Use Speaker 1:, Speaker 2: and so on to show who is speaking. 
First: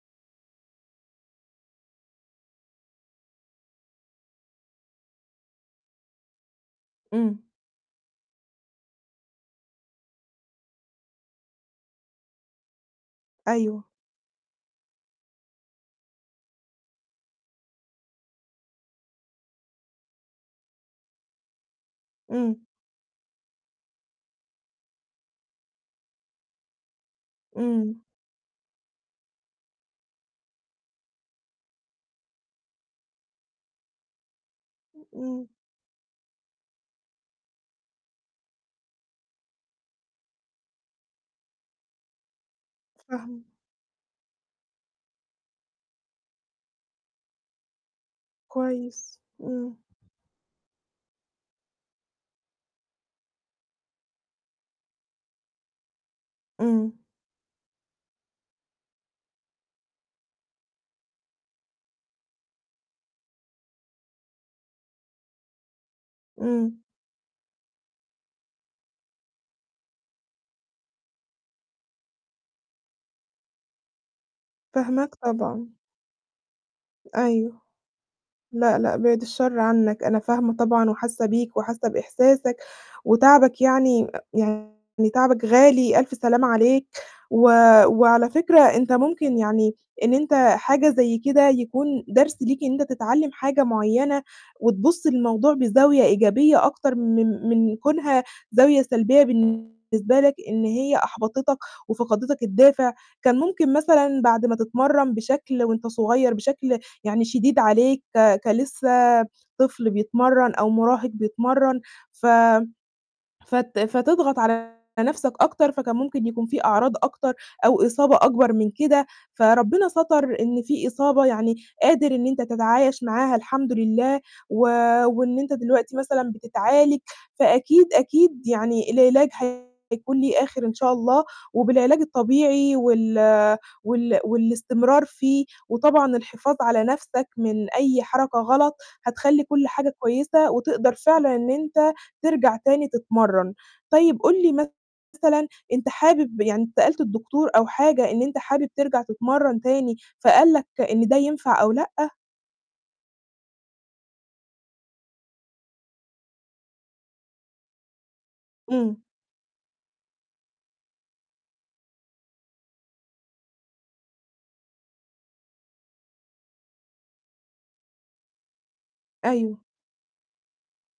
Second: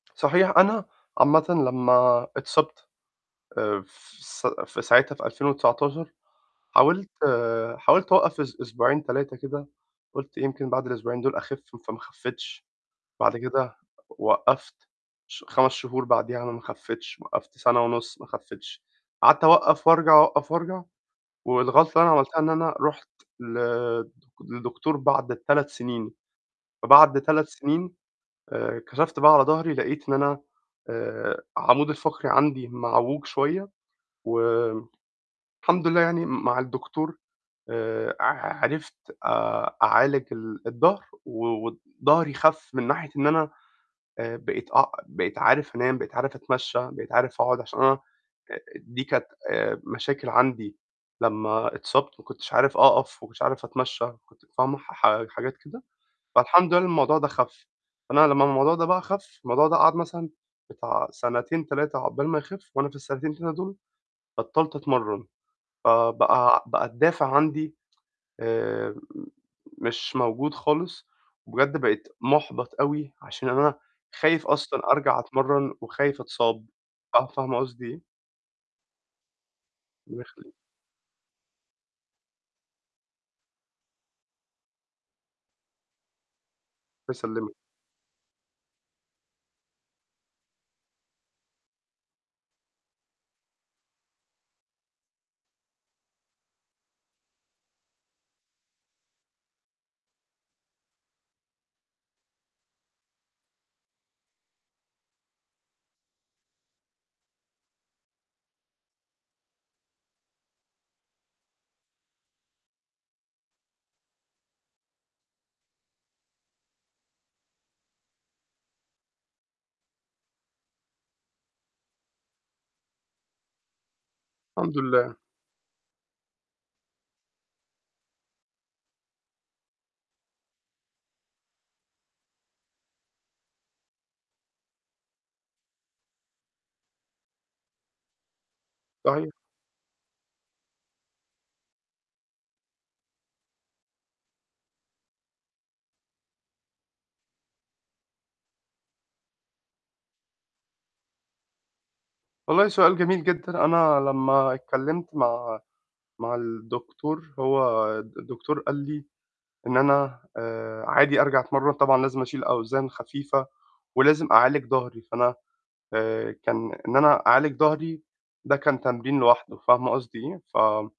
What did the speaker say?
Speaker 1: صحيح، أنا عامةً لمّا اتصابت، آآ في س في ساعتها في 2019 حاولت
Speaker 2: إمم.
Speaker 1: حاولت اوقف أس أسبوعين 3 كده، قُلت يمكن بعد الأسبوعين دُول اخِف فما خَفّيتش، بعد كده
Speaker 2: أيوه.
Speaker 1: وقَّفت ش 5 شهور بعديها أنا ما خَفيتش، وقَّفت سنة ونُص ما خَفيتش، قعدت اوقَّف وارجع، اوقَّف وارجع، والغلطة اللي أنا عملتها إن
Speaker 2: إمم.
Speaker 1: أنا رُحت ل لدكتور بعد 3 سنين، فبعد 3 سنين،
Speaker 2: إمم.
Speaker 1: آآ كَشَفت بقى على ضَهري، لقيت إن أنا آآ عمودي الفقري عندي معووج شوية، و
Speaker 2: إمم.
Speaker 1: الحمد لله يعني م مع الدكتور آآ ع عرفت آآ أعالج ال الضَهر، و وضهري خَف من ناحية إن
Speaker 2: فاهمة.
Speaker 1: أنا آآ بقيت أ بقيت عارف أنام، بقيت عارف أتمشى، بقيت عارف أقعد عشان أنا، آآ دي
Speaker 2: كويس.
Speaker 1: كانت آآ
Speaker 2: إمم.
Speaker 1: مشاكل عندي لمّا اتصابت ما كُنتش عارف أقف، ما كنتش عارف أتمشى، كنت فاهمة، ح حاجات كده، فالحمد لله إن
Speaker 2: إمم.
Speaker 1: الموضوع ده خَف، فأنا لمّا الموضوع ده بقى خَف، الموضوع ده قعد مثلًا بتاع سنتين 3 عقبال ما يخِف، وأنا في السنتين 3 دُول بطلّت أتمرن، آآ بقى
Speaker 2: إمم.
Speaker 1: بقى الدافع عندي آآ مش موجود خالص، وبجد بقيت مُحبَط أوي عشان أنا خايف أصلًا
Speaker 2: فاهماك
Speaker 1: أرجع
Speaker 2: طبعًا.
Speaker 1: أتمرّن وخايف أتصاب، ف فاهمة
Speaker 2: أيوه.
Speaker 1: قصدي إيه؟
Speaker 2: لأ، لأ، بِعد الشر عنّك، أنا
Speaker 1: ربنا يخلّيكِ.
Speaker 2: فاهمة طبعًا وحاسّة بيك وحاسّة بإحساسك وتعبك يعني يعني تعبك غالي، ألف سلامة عليك،
Speaker 1: الله
Speaker 2: و
Speaker 1: يسلمِك.
Speaker 2: وعلى فكرة أنت ممكن يعني إن أنت حاجة زي كده يكون درس ليك إن أنت تتعلّم حاجة معيّنة، وتبُصّ للموضوع بزاوية إيجابية أكتر من من كونها زاوية سلبية بالنسبة لك، إن هي أحبطتك وفَقَدتك الدافع، كان ممكن مثلًا بعد ما تتمرّن بشكل وأنت صغيّر بشكل يعني شديد عليك، ك كلسّه طفل بيتمرّن أو مراهق بيتمرّن، ف فت فتضغط على نفْسك أكتر، فكان ممكن يكون في أعراض أكتر أو إصابة أكبر من كده، فربنا سَتَر إن في إصابة يعني قادر إن أنت تتعايش معاها الحمد لله، و
Speaker 1: الحمد لله.
Speaker 2: وإن أنت دلوقتي مثلًا بتتعالج، فأكيد، أكيد يعني العلاج هيكون ليه آخر إن شاء الله، وبالعلاج الطبيعي وال وال والاستمرار فيه، وطبعًا الحفاظ على نفْسك من أي حركة غلط
Speaker 1: صحيح.
Speaker 2: هتخلّي كلّ حاجة كويسة، وتقدر فعلًا إن أنت ترجع تاني تتمرّن، طيب قُل لي مثلًا، أنت حابب يعني أنت سألت الدكتور أو حاجة إن أنت حابب ترجع تتمرّن تاني، فقال لك إن ده ينفع أو لأ؟
Speaker 1: والله سؤال جميل جدًا. أنا لمّا اتكلّمت مع مع الدكتور، هو الدكتور قال
Speaker 2: إمم.
Speaker 1: لي إن أنا آآ عادي أرجع أتمرّن، طبعًا لازم أشيل أوزان خفيفة ولازم أعالج ضَهري، فأنا آآ كان إن أنا أعالج ضَهري ده كان تمرين لوحده،
Speaker 2: أيوه.
Speaker 1: فاهمة قصدي إيه؟ ف